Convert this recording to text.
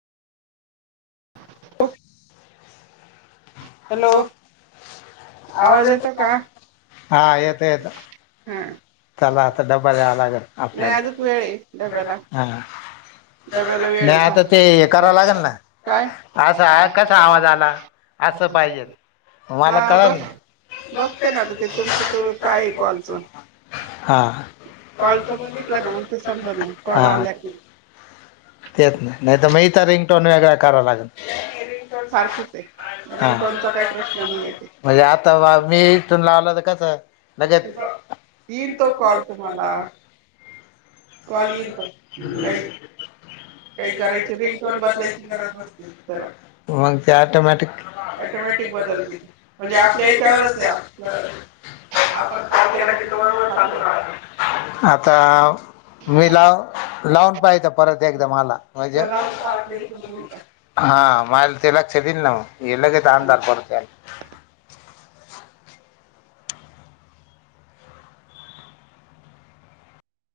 हो. हॅलो आवाज येतोय येतो का काय. हा येत येत. हा चला आता डबा द्यावा लागेल नाही अजूक वेळ आहे आपल्याला डब्याला हा हा. डब्याला वेळ नाही आता ते ह आहे करावं लागेल ना काय आता कसा आवाज आला. असं पाहिजे. मला हा कळल बघ नाही बघते ना आता ते तुमचं तर काय कॉलच हा कॉलच बघितलं ना मग ते समजा मग कॉल हा आल्या की तेेत नाही नाही तर मग इ तर रिंगटोन वेगळा कराव लागे सारखीच आहे हा रिंगटोनचा काही प्रश्न नाही येते म्हणजे आता मी इथून लावल तर कस आहे म्हजेप. येईन तो कॉल तुम्हाला. कॉल येईल तो काही [unintelligible] काही करायची रिंगटोन बदलायची गरज नसते त्याला मग ते ऑटोमेटिक. ऑटोमॅटिक बदलते बदलतील म्हणजे आपल्या याच्यावरच आपल्याऐच्यावरच आपलं आहे. आपण कॉल केला की तुम्हाला चालू आता. मी लाव, लॉक पाहिजे परत एकदा मला. राहते [unintelligible] तेलाच शबीर नाव एलागे तदार पडते.